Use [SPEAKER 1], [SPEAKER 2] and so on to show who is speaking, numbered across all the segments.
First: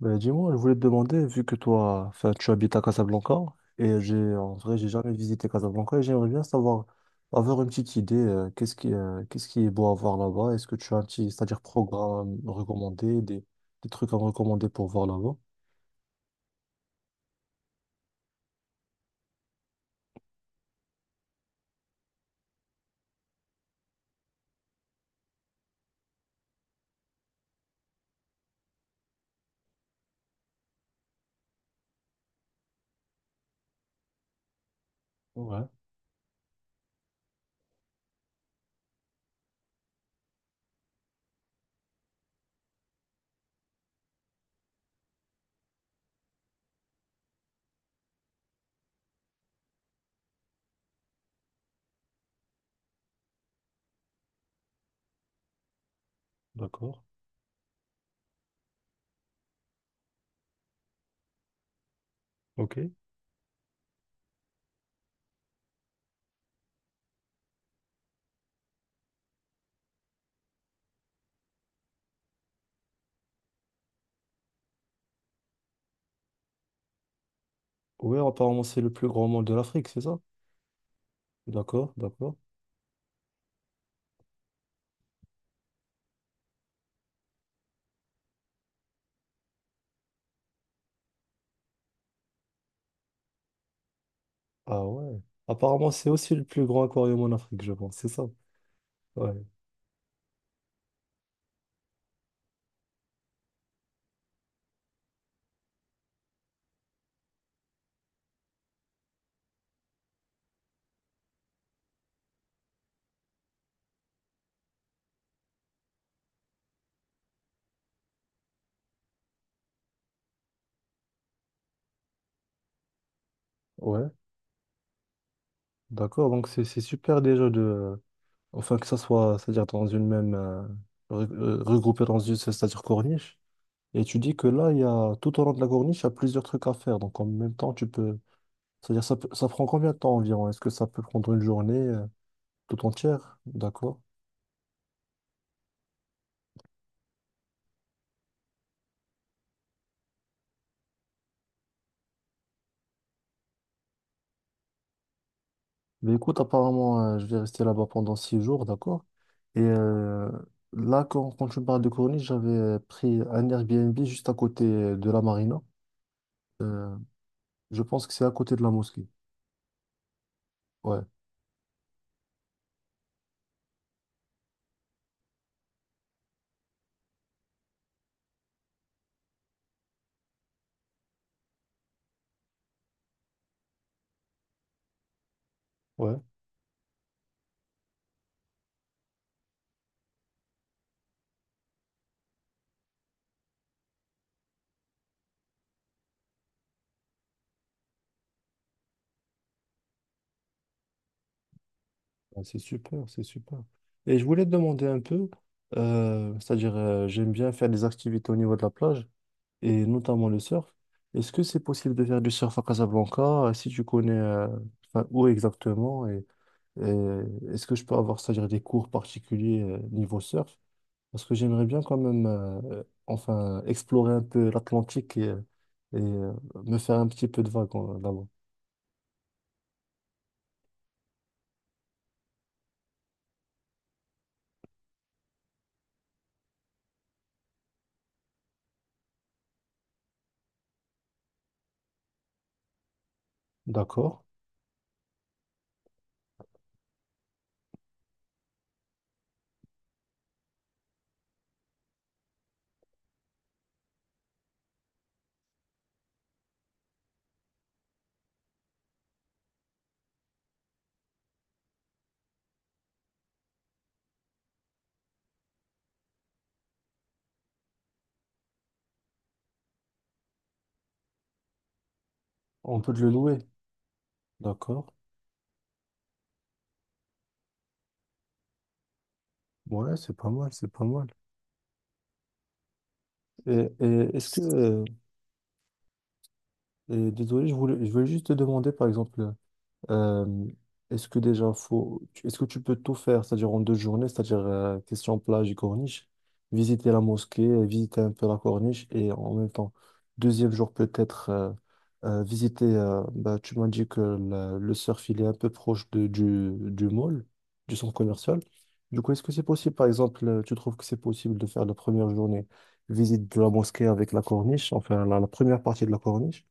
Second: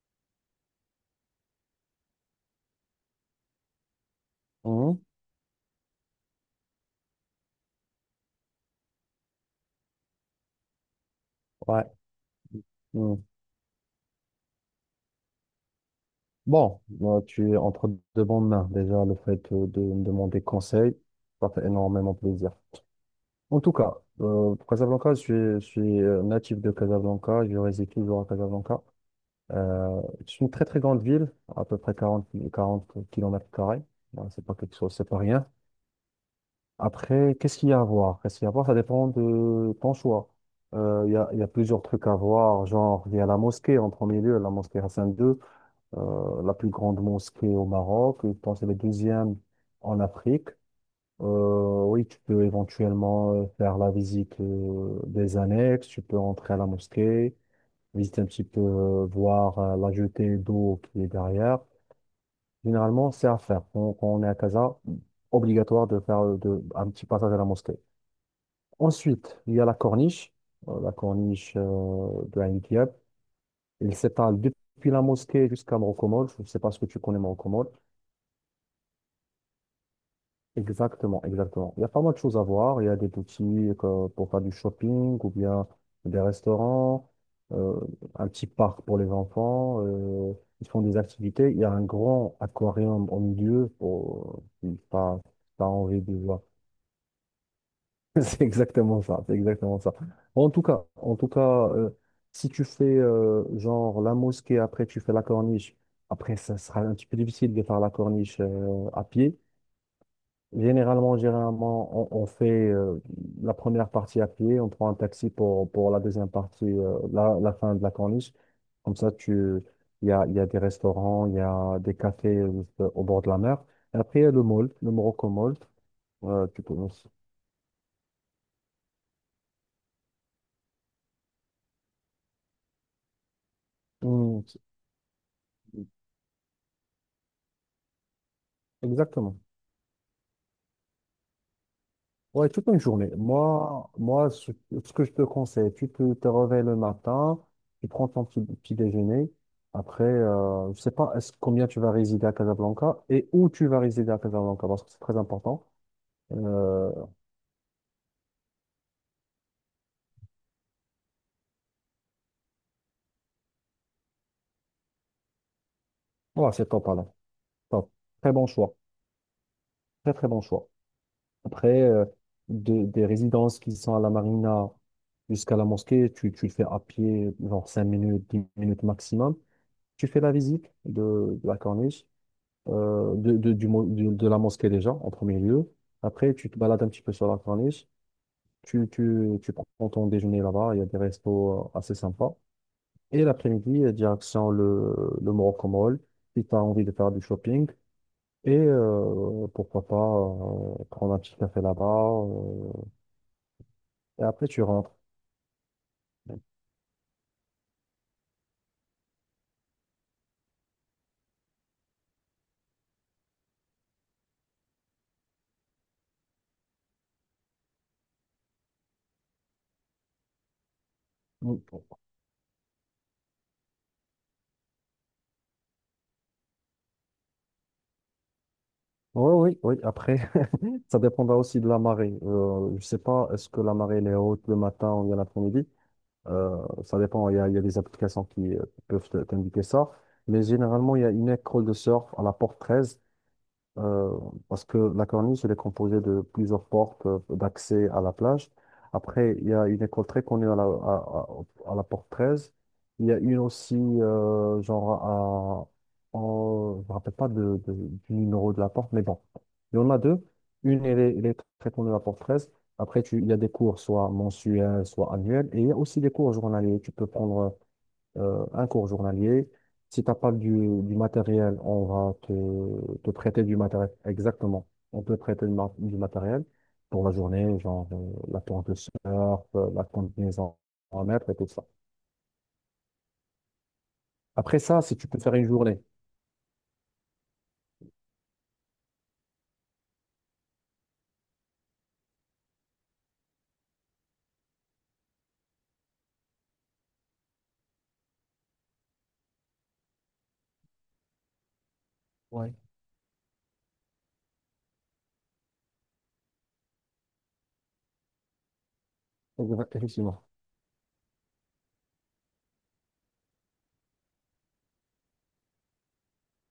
[SPEAKER 1] Ben, dis-moi, je voulais te demander, vu que toi, enfin, tu habites à Casablanca, et j'ai, en vrai, j'ai
[SPEAKER 2] Mhm.
[SPEAKER 1] jamais visité Casablanca, et j'aimerais bien savoir, avoir une petite idée, qu'est-ce qui est beau à voir là-bas? Est-ce que tu as un petit, c'est-à-dire
[SPEAKER 2] Ouais.
[SPEAKER 1] programme recommandé,
[SPEAKER 2] Mhm.
[SPEAKER 1] des trucs à me recommander pour voir là-bas?
[SPEAKER 2] Bon, moi, tu es entre de bonnes mains. Déjà, le fait de me demander conseil, ça fait énormément plaisir. En tout cas, pour Casablanca, je suis natif de Casablanca. Je réside toujours à Casablanca. Euh, c'est une très, très grande ville, à peu près 40, 40 kilomètres carrés. Ouais, c'est pas quelque chose, c'est pas rien.
[SPEAKER 1] Ouais,
[SPEAKER 2] Après, qu'est-ce qu'il y a à voir? Qu'est-ce qu'il y a à voir? Ça dépend de ton choix. Il y a plusieurs trucs à voir, genre, il y a la mosquée en premier lieu, la mosquée Hassan II. La plus grande mosquée au Maroc. Je pense que c'est la deuxième en Afrique. Oui, tu peux éventuellement faire la visite des annexes, tu peux entrer à la
[SPEAKER 1] d'accord.
[SPEAKER 2] mosquée, visiter un petit peu, voir la jetée d'eau qui est derrière.
[SPEAKER 1] Ok.
[SPEAKER 2] Généralement, c'est à faire. Quand on est à Casa, obligatoire de faire un petit passage à la mosquée. Ensuite, il y a la corniche de Ain Diab. Elle s'étale depuis la mosquée jusqu'à Morcomol. Je ne sais pas ce que tu connais Morcomol.
[SPEAKER 1] Oui, apparemment, c'est le plus grand mall de l'Afrique, c'est ça?
[SPEAKER 2] Exactement, exactement. Il y a
[SPEAKER 1] D'accord,
[SPEAKER 2] pas mal de
[SPEAKER 1] d'accord.
[SPEAKER 2] choses à voir. Il y a des boutiques pour faire du shopping ou bien des restaurants, euh, un petit parc pour les enfants. Ils font des activités. Il y a un grand aquarium au milieu pour si
[SPEAKER 1] Ah
[SPEAKER 2] t'as
[SPEAKER 1] ouais.
[SPEAKER 2] si t'as
[SPEAKER 1] Apparemment,
[SPEAKER 2] envie
[SPEAKER 1] c'est
[SPEAKER 2] de
[SPEAKER 1] aussi
[SPEAKER 2] voir.
[SPEAKER 1] le plus grand aquarium en Afrique, je pense, c'est ça?
[SPEAKER 2] C'est exactement ça.
[SPEAKER 1] Ouais.
[SPEAKER 2] C'est exactement ça. En tout cas, euh, si tu fais genre la mosquée après tu fais la corniche. Après, ça sera un petit peu difficile de faire la corniche à pied. Généralement, généralement, on fait la première partie à pied, on prend un taxi pour la deuxième partie, la fin de la corniche. Comme ça, il y a des restaurants, il y a des cafés au bord de la mer. Et
[SPEAKER 1] Ouais,
[SPEAKER 2] après, il y a le mall, le Morocco Mall.
[SPEAKER 1] d'accord. Donc,
[SPEAKER 2] Tu
[SPEAKER 1] c'est
[SPEAKER 2] peux...
[SPEAKER 1] c'est super déjà de. Enfin, que ça soit, c'est-à-dire dans une même, regroupé dans une, c'est-à-dire corniche. Et tu dis
[SPEAKER 2] Hmm,
[SPEAKER 1] que
[SPEAKER 2] c'est-
[SPEAKER 1] là, il y a, tout au long de la corniche, il y a plusieurs trucs à faire. Donc, en même temps, tu peux, c'est-à-dire, ça,
[SPEAKER 2] Exactement.
[SPEAKER 1] ça prend combien de temps environ? Est-ce que ça peut prendre une journée,
[SPEAKER 2] Ouais, toute une
[SPEAKER 1] tout
[SPEAKER 2] journée.
[SPEAKER 1] entière?
[SPEAKER 2] Moi,
[SPEAKER 1] D'accord.
[SPEAKER 2] moi, ce que je te conseille, tu peux te réveiller le matin, tu prends ton petit déjeuner. Après, je sais pas combien tu vas résider à Casablanca et où tu vas résider à Casablanca, parce que c'est très important.
[SPEAKER 1] Mais écoute,
[SPEAKER 2] Euh,
[SPEAKER 1] apparemment, je vais rester là-bas pendant 6 jours, d'accord? Et là, quand tu me parles de corniche, j'avais pris un Airbnb juste à côté de la marina.
[SPEAKER 2] voilà, c'est top,
[SPEAKER 1] Euh,
[SPEAKER 2] là.
[SPEAKER 1] je
[SPEAKER 2] Top.
[SPEAKER 1] pense que c'est à
[SPEAKER 2] Très bon
[SPEAKER 1] côté de la
[SPEAKER 2] choix.
[SPEAKER 1] mosquée.
[SPEAKER 2] Très, très bon choix.
[SPEAKER 1] Ouais.
[SPEAKER 2] Après, des résidences qui sont à la Marina jusqu'à la mosquée, tu le fais à pied, genre 5 minutes, 10 minutes maximum. Tu fais la visite de la corniche. De, du, mo- du- de la mosquée déjà, en premier lieu.
[SPEAKER 1] Ouais.
[SPEAKER 2] Après, tu te balades un petit peu sur la corniche, tu prends ton déjeuner là-bas, il y a des restos assez sympas. Et l'après-midi, direction le Morocco Mall, si tu as envie de faire du shopping. Et pourquoi pas prendre un petit café là-bas.
[SPEAKER 1] Ah, c'est
[SPEAKER 2] euh,
[SPEAKER 1] super, c'est super. Et je
[SPEAKER 2] et
[SPEAKER 1] voulais
[SPEAKER 2] après,
[SPEAKER 1] te
[SPEAKER 2] tu
[SPEAKER 1] demander
[SPEAKER 2] rentres.
[SPEAKER 1] un peu, c'est-à-dire j'aime bien faire des activités au niveau de la plage et notamment le surf. Est-ce que c'est possible de faire du surf à Casablanca? Si tu connais enfin, où exactement et est-ce que je peux avoir, c'est-à-dire des cours particuliers niveau surf? Parce que
[SPEAKER 2] Oui,
[SPEAKER 1] j'aimerais bien quand même enfin explorer un peu l'Atlantique et, me faire un petit peu de vague là-bas.
[SPEAKER 2] oui, oui. Après, ça dépendra aussi de la marée. Je sais pas, est-ce que la marée elle est haute le matin ou bien l'après-midi? Euh, Ça dépend. Il y a des applications qui peuvent t'indiquer ça. Mais généralement, il y a une école de surf à la porte 13.
[SPEAKER 1] D'accord.
[SPEAKER 2] euh, Parce que la corniche, elle est composée de plusieurs portes d'accès à la plage. Après, il y a une école très connue à la porte 13. Il y a une aussi, genre, je me rappelle pas du numéro de la porte, mais bon, il y en a deux. Une, elle est très connue à la porte 13. Après, il y a des cours, soit mensuels, soit annuels. Et il y a aussi des cours journaliers. Tu peux prendre un cours journalier. Si tu n'as pas du matériel, on va
[SPEAKER 1] On peut
[SPEAKER 2] te,
[SPEAKER 1] te le
[SPEAKER 2] te
[SPEAKER 1] louer.
[SPEAKER 2] prêter du matériel. Exactement.
[SPEAKER 1] D'accord.
[SPEAKER 2] On peut prêter du matériel pour la journée, genre la tente de surf, la
[SPEAKER 1] Ouais, c'est pas mal,
[SPEAKER 2] combinaison
[SPEAKER 1] c'est pas
[SPEAKER 2] à
[SPEAKER 1] mal.
[SPEAKER 2] mettre et tout ça.
[SPEAKER 1] Et est-ce que,
[SPEAKER 2] Après ça, si tu peux faire une journée,
[SPEAKER 1] et désolé, je voulais juste te demander, par exemple, Euh, est-ce que déjà est-ce que tu peux tout faire, c'est-à-dire en deux journées, c'est-à-dire question plage et corniche, visiter la mosquée, visiter un peu la corniche et en même temps, deuxième jour peut-être
[SPEAKER 2] Ouais.
[SPEAKER 1] visiter. Bah, tu m'as dit que le surf il est un peu proche de, du mall, du centre commercial. Du coup, est-ce que c'est possible, par
[SPEAKER 2] Effectivement.
[SPEAKER 1] exemple, tu trouves que c'est possible de faire la première journée visite de la mosquée avec la corniche, enfin la première partie de la corniche?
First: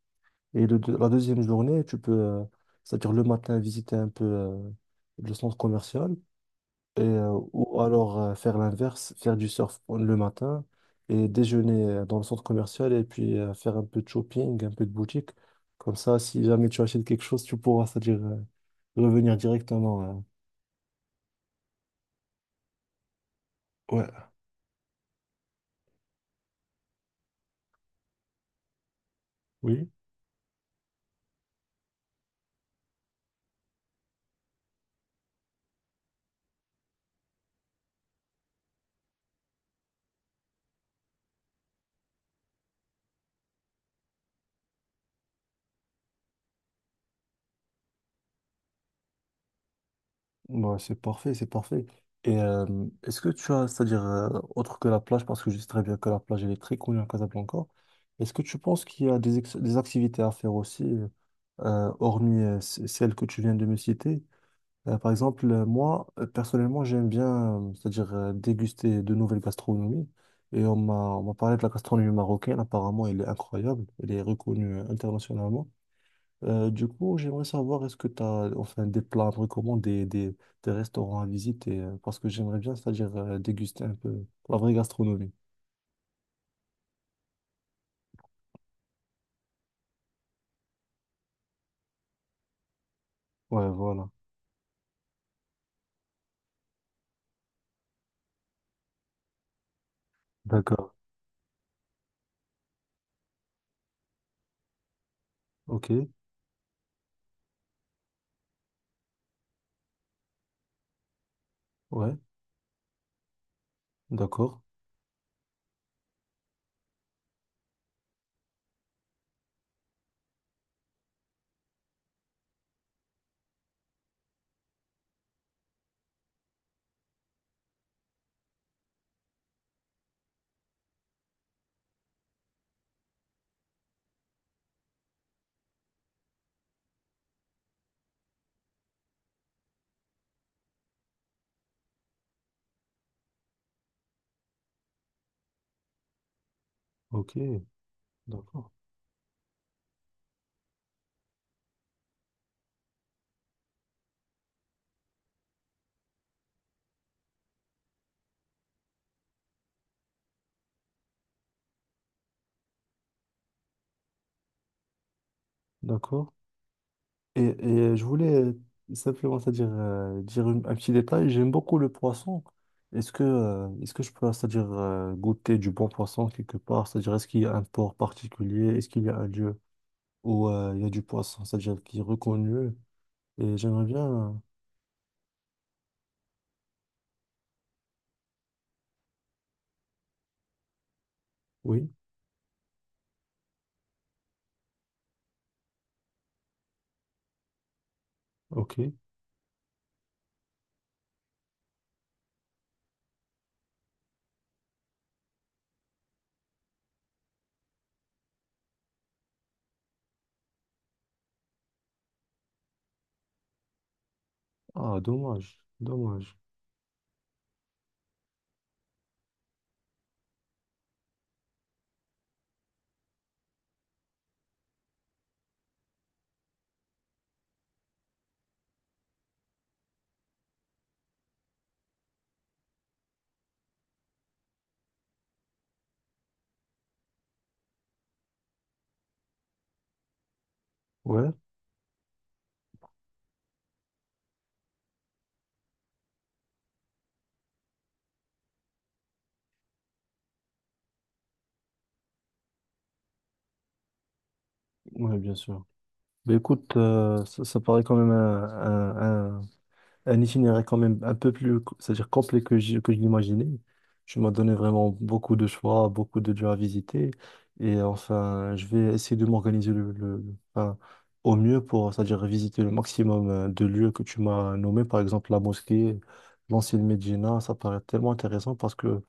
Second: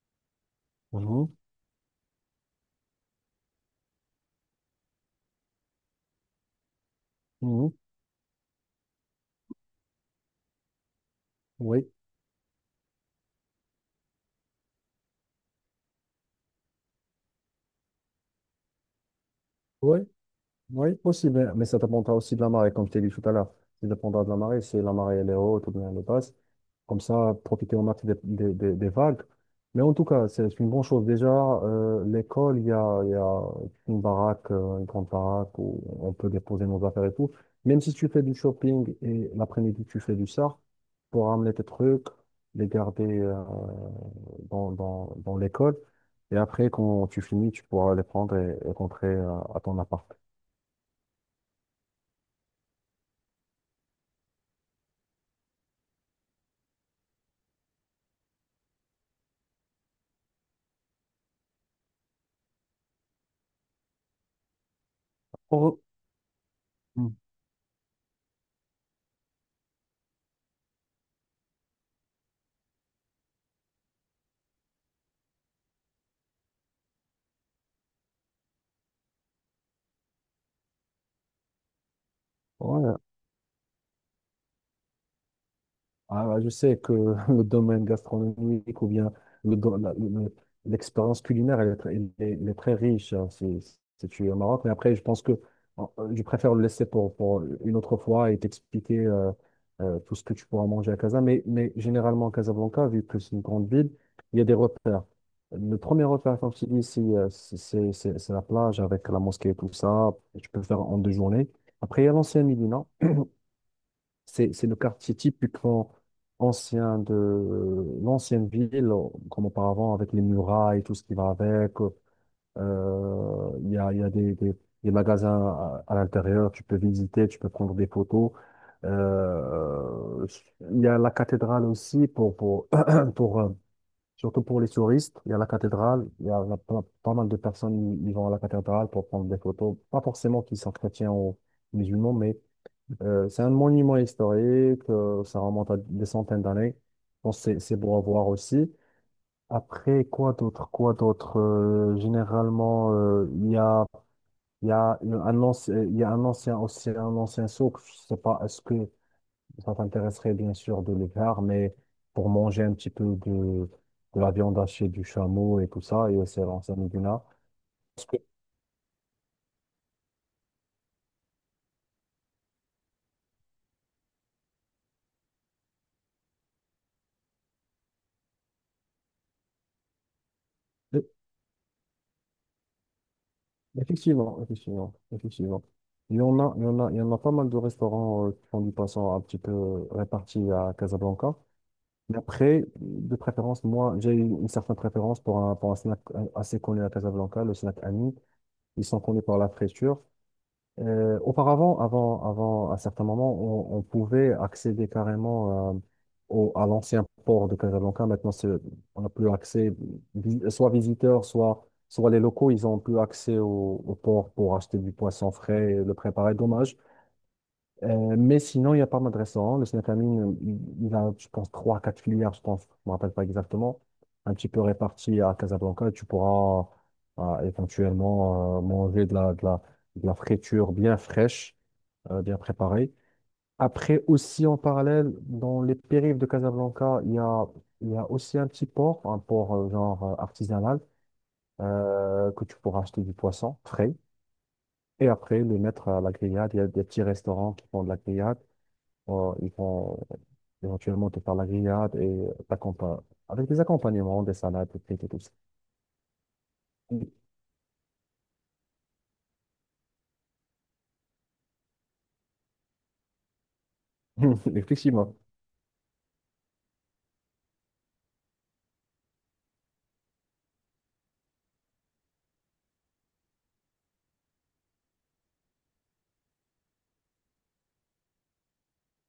[SPEAKER 1] Et la
[SPEAKER 2] Mhm.
[SPEAKER 1] deuxième journée, tu peux, c'est-à-dire le matin, visiter un peu le centre commercial et,
[SPEAKER 2] Mhm.
[SPEAKER 1] ou alors faire l'inverse, faire du surf le matin et déjeuner
[SPEAKER 2] Oui.
[SPEAKER 1] dans le centre commercial et puis faire un peu de shopping, un peu de boutique. Comme ça, si jamais tu achètes quelque chose, tu pourras, c'est-à-dire revenir
[SPEAKER 2] Oui,
[SPEAKER 1] directement.
[SPEAKER 2] oui, possible. Mais ça dépendra aussi de la marée, comme je t'ai dit tout à l'heure. Ça
[SPEAKER 1] Ouais.
[SPEAKER 2] dépendra de la marée. Si la marée elle est haute ou bien elle est basse, comme ça, profiter au max des vagues. Mais
[SPEAKER 1] Oui.
[SPEAKER 2] en tout cas, c'est une bonne chose. Déjà, l'école, il y a une grande baraque où on peut déposer nos affaires et tout. Même si tu fais du shopping et l'après-midi, tu fais du surf, pour ramener tes trucs, les garder dans l'école. Et après, quand tu finis, tu pourras les prendre et rentrer à ton appart.
[SPEAKER 1] Ouais, c'est parfait, c'est parfait. Et est-ce que tu as, c'est-à-dire, autre que la plage, parce que je sais très bien que la plage elle est très connue à Casablanca, est-ce que tu penses qu'il y a des, des activités à faire aussi, hormis celles que tu viens de me citer? Par exemple,
[SPEAKER 2] Pour-
[SPEAKER 1] moi, personnellement, j'aime
[SPEAKER 2] Mm.
[SPEAKER 1] bien, c'est-à-dire, déguster de nouvelles gastronomies. Et on m'a parlé de la gastronomie marocaine, apparemment, elle est incroyable, elle est reconnue internationalement. Du coup, j'aimerais savoir, est-ce que tu as enfin, des plats à me recommander, des restaurants à visiter, parce que j'aimerais bien,
[SPEAKER 2] Ouais.
[SPEAKER 1] c'est-à-dire déguster un peu la vraie gastronomie.
[SPEAKER 2] Ah, bah, je sais que le domaine gastronomique ou bien le do- la- le- l'expérience culinaire, elle est très riche hein, si,
[SPEAKER 1] Ouais, voilà.
[SPEAKER 2] si tu es au Maroc. Mais après, je pense que euh, je préfère le laisser pour une autre fois et t'expliquer tout ce que tu pourras
[SPEAKER 1] D'accord.
[SPEAKER 2] manger à Casa. Mais généralement, Casablanca, vu que c'est une grande ville, il y a des repères. Le
[SPEAKER 1] Ok.
[SPEAKER 2] premier repère, comme tu dis, c'est la plage avec la mosquée et tout ça. Tu peux le faire en 2 journées. Après, il y a
[SPEAKER 1] Ouais.
[SPEAKER 2] l'ancien Médina. C'est,
[SPEAKER 1] D'accord.
[SPEAKER 2] c'est le quartier typiquement ancien de l'ancienne ville, comme auparavant, avec les murailles, tout ce qui va avec. Il y a des magasins à l'intérieur, tu peux visiter, tu peux prendre des photos. Euh, Il y a la cathédrale aussi, pour, euh, surtout pour les touristes. Il y a la cathédrale, il y a la- pas mal de personnes qui vont à la cathédrale pour prendre des photos. Pas forcément qui sont chrétiens ou musulmans, mais c'est un monument historique, ça remonte à des centaines d'années. Je
[SPEAKER 1] Ok.
[SPEAKER 2] pense c'est beau à voir
[SPEAKER 1] D'accord.
[SPEAKER 2] aussi. Après, quoi d'autre, quoi d'autre? Généralement, il y a une- un ancien, il y a un ancien, aussi un ancien souk. Je sais pas, est-ce que ça t'intéresserait bien sûr de le faire, mais pour manger un petit peu de la viande hachée du chameau et tout ça, et
[SPEAKER 1] D'accord.
[SPEAKER 2] c'est l'ancien Médina.
[SPEAKER 1] Et je voulais simplement, c'est-à-dire dire un petit détail. J'aime beaucoup le poisson. Est-ce que je peux, c'est-à-dire goûter du bon poisson quelque part? C'est-à-dire, est-ce qu'il y a un port particulier? Est-ce qu'il y a un lieu où il y a du poisson, c'est-à-dire qui est reconnu? Et j'aimerais bien. euh,
[SPEAKER 2] Effectivement, effectivement, effectivement. Il y en a, il y en a, il y en a pas mal de restaurants qui font du poisson un petit peu répartis à Casablanca.
[SPEAKER 1] Oui,
[SPEAKER 2] Mais après, de préférence, moi, j'ai une certaine préférence pour un snack assez connu à Casablanca, le snack Ami.
[SPEAKER 1] ok.
[SPEAKER 2] Ils sont connus par la friture. Auparavant, à certains moments, on pouvait accéder carrément à l'ancien port de Casablanca. Maintenant, on n'a plus accès, soit visiteurs, soit les locaux, ils n'ont plus accès au port pour acheter du
[SPEAKER 1] Ah,
[SPEAKER 2] poisson
[SPEAKER 1] dommage,
[SPEAKER 2] frais et le préparer.
[SPEAKER 1] dommage.
[SPEAKER 2] Dommage. Mais sinon, il n'y a pas mal de restaurants. Le Snatamine, il a, je pense, trois, quatre filières, je pense, je ne me rappelle pas exactement, un petit peu réparties à Casablanca. Tu pourras éventuellement manger de la friture bien fraîche, bien préparée. Après, aussi en parallèle, dans les périphes de Casablanca, il y a aussi un petit port, un port genre artisanal,
[SPEAKER 1] Ouais,
[SPEAKER 2] que tu pourras acheter du poisson frais. Et après, le mettre à la grillade. Il y a des petits restaurants qui font de la grillade. Bon, ils vont éventuellement te faire la grillade et t'accompagner. Avec des accompagnements, des salades, des frites et
[SPEAKER 1] ouais,
[SPEAKER 2] tout ça.
[SPEAKER 1] bien sûr. Mais écoute,
[SPEAKER 2] Mm.
[SPEAKER 1] ça, ça paraît quand même un, un itinéraire quand même un peu plus, c'est-à-dire complet que je l'imaginais. Tu m'as donné vraiment
[SPEAKER 2] Effectivement.
[SPEAKER 1] beaucoup de choix, beaucoup de lieux à visiter. Et enfin, je vais essayer de m'organiser le, enfin, au mieux pour, c'est-à-dire visiter le maximum de lieux que tu m'as nommés, par exemple la mosquée, l'ancienne Médina. Ça paraît tellement intéressant parce que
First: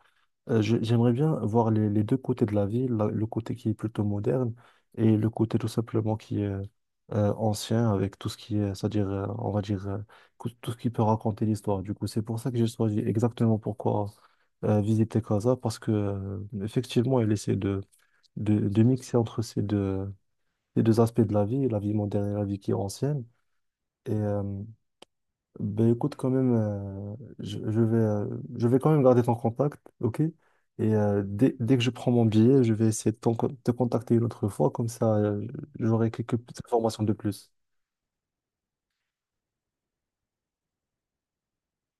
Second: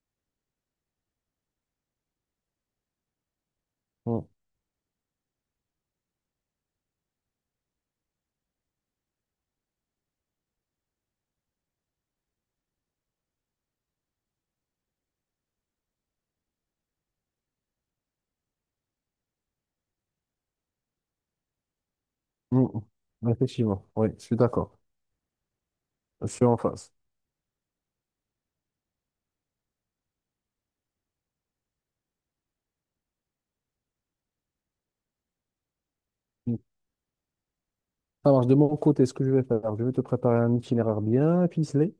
[SPEAKER 1] J'aimerais bien voir les deux côtés de la ville, le côté qui est plutôt
[SPEAKER 2] Mm,
[SPEAKER 1] moderne et le côté tout simplement qui est ancien avec tout ce qui est, c'est-à-dire, on va dire, tout ce qui peut raconter l'histoire. Du coup, c'est pour ça que j'ai choisi exactement pourquoi visiter Casa, parce que effectivement, elle essaie de mixer entre ces deux aspects de la vie moderne et la vie
[SPEAKER 2] mm,
[SPEAKER 1] qui est ancienne.
[SPEAKER 2] mm. Effectivement. Oui,
[SPEAKER 1] Et
[SPEAKER 2] je suis d'accord.
[SPEAKER 1] ben écoute,
[SPEAKER 2] Je
[SPEAKER 1] quand
[SPEAKER 2] suis
[SPEAKER 1] même,
[SPEAKER 2] en face.
[SPEAKER 1] je, je vais quand même garder ton contact, ok? Et dès que je prends mon billet, je vais essayer de te contacter une autre fois, comme ça, j'aurai quelques
[SPEAKER 2] Mm.
[SPEAKER 1] petites informations de plus.
[SPEAKER 2] Ça marche. De mon côté, ce que je vais faire, je vais te préparer un itinéraire bien ficelé.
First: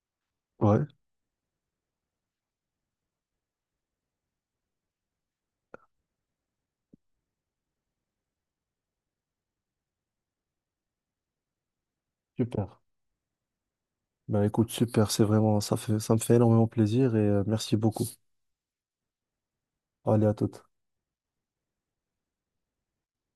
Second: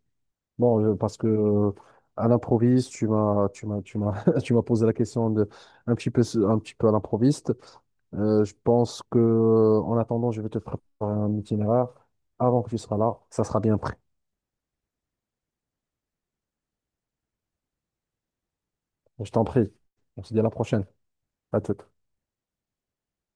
[SPEAKER 2] Bon,
[SPEAKER 1] Ouais,
[SPEAKER 2] parce que à l'improviste, tu m'as posé la question de un petit peu, un petit peu à l'improviste. Je pense que, en attendant, je vais te préparer un itinéraire. Avant
[SPEAKER 1] super.
[SPEAKER 2] que tu seras là, ça sera bien pris.
[SPEAKER 1] Ben écoute, super, c'est vraiment, ça fait, ça me fait énormément plaisir et merci beaucoup.
[SPEAKER 2] Bon, je t'en prie. On
[SPEAKER 1] Allez, à
[SPEAKER 2] se dit à la
[SPEAKER 1] toute.
[SPEAKER 2] prochaine. À toute.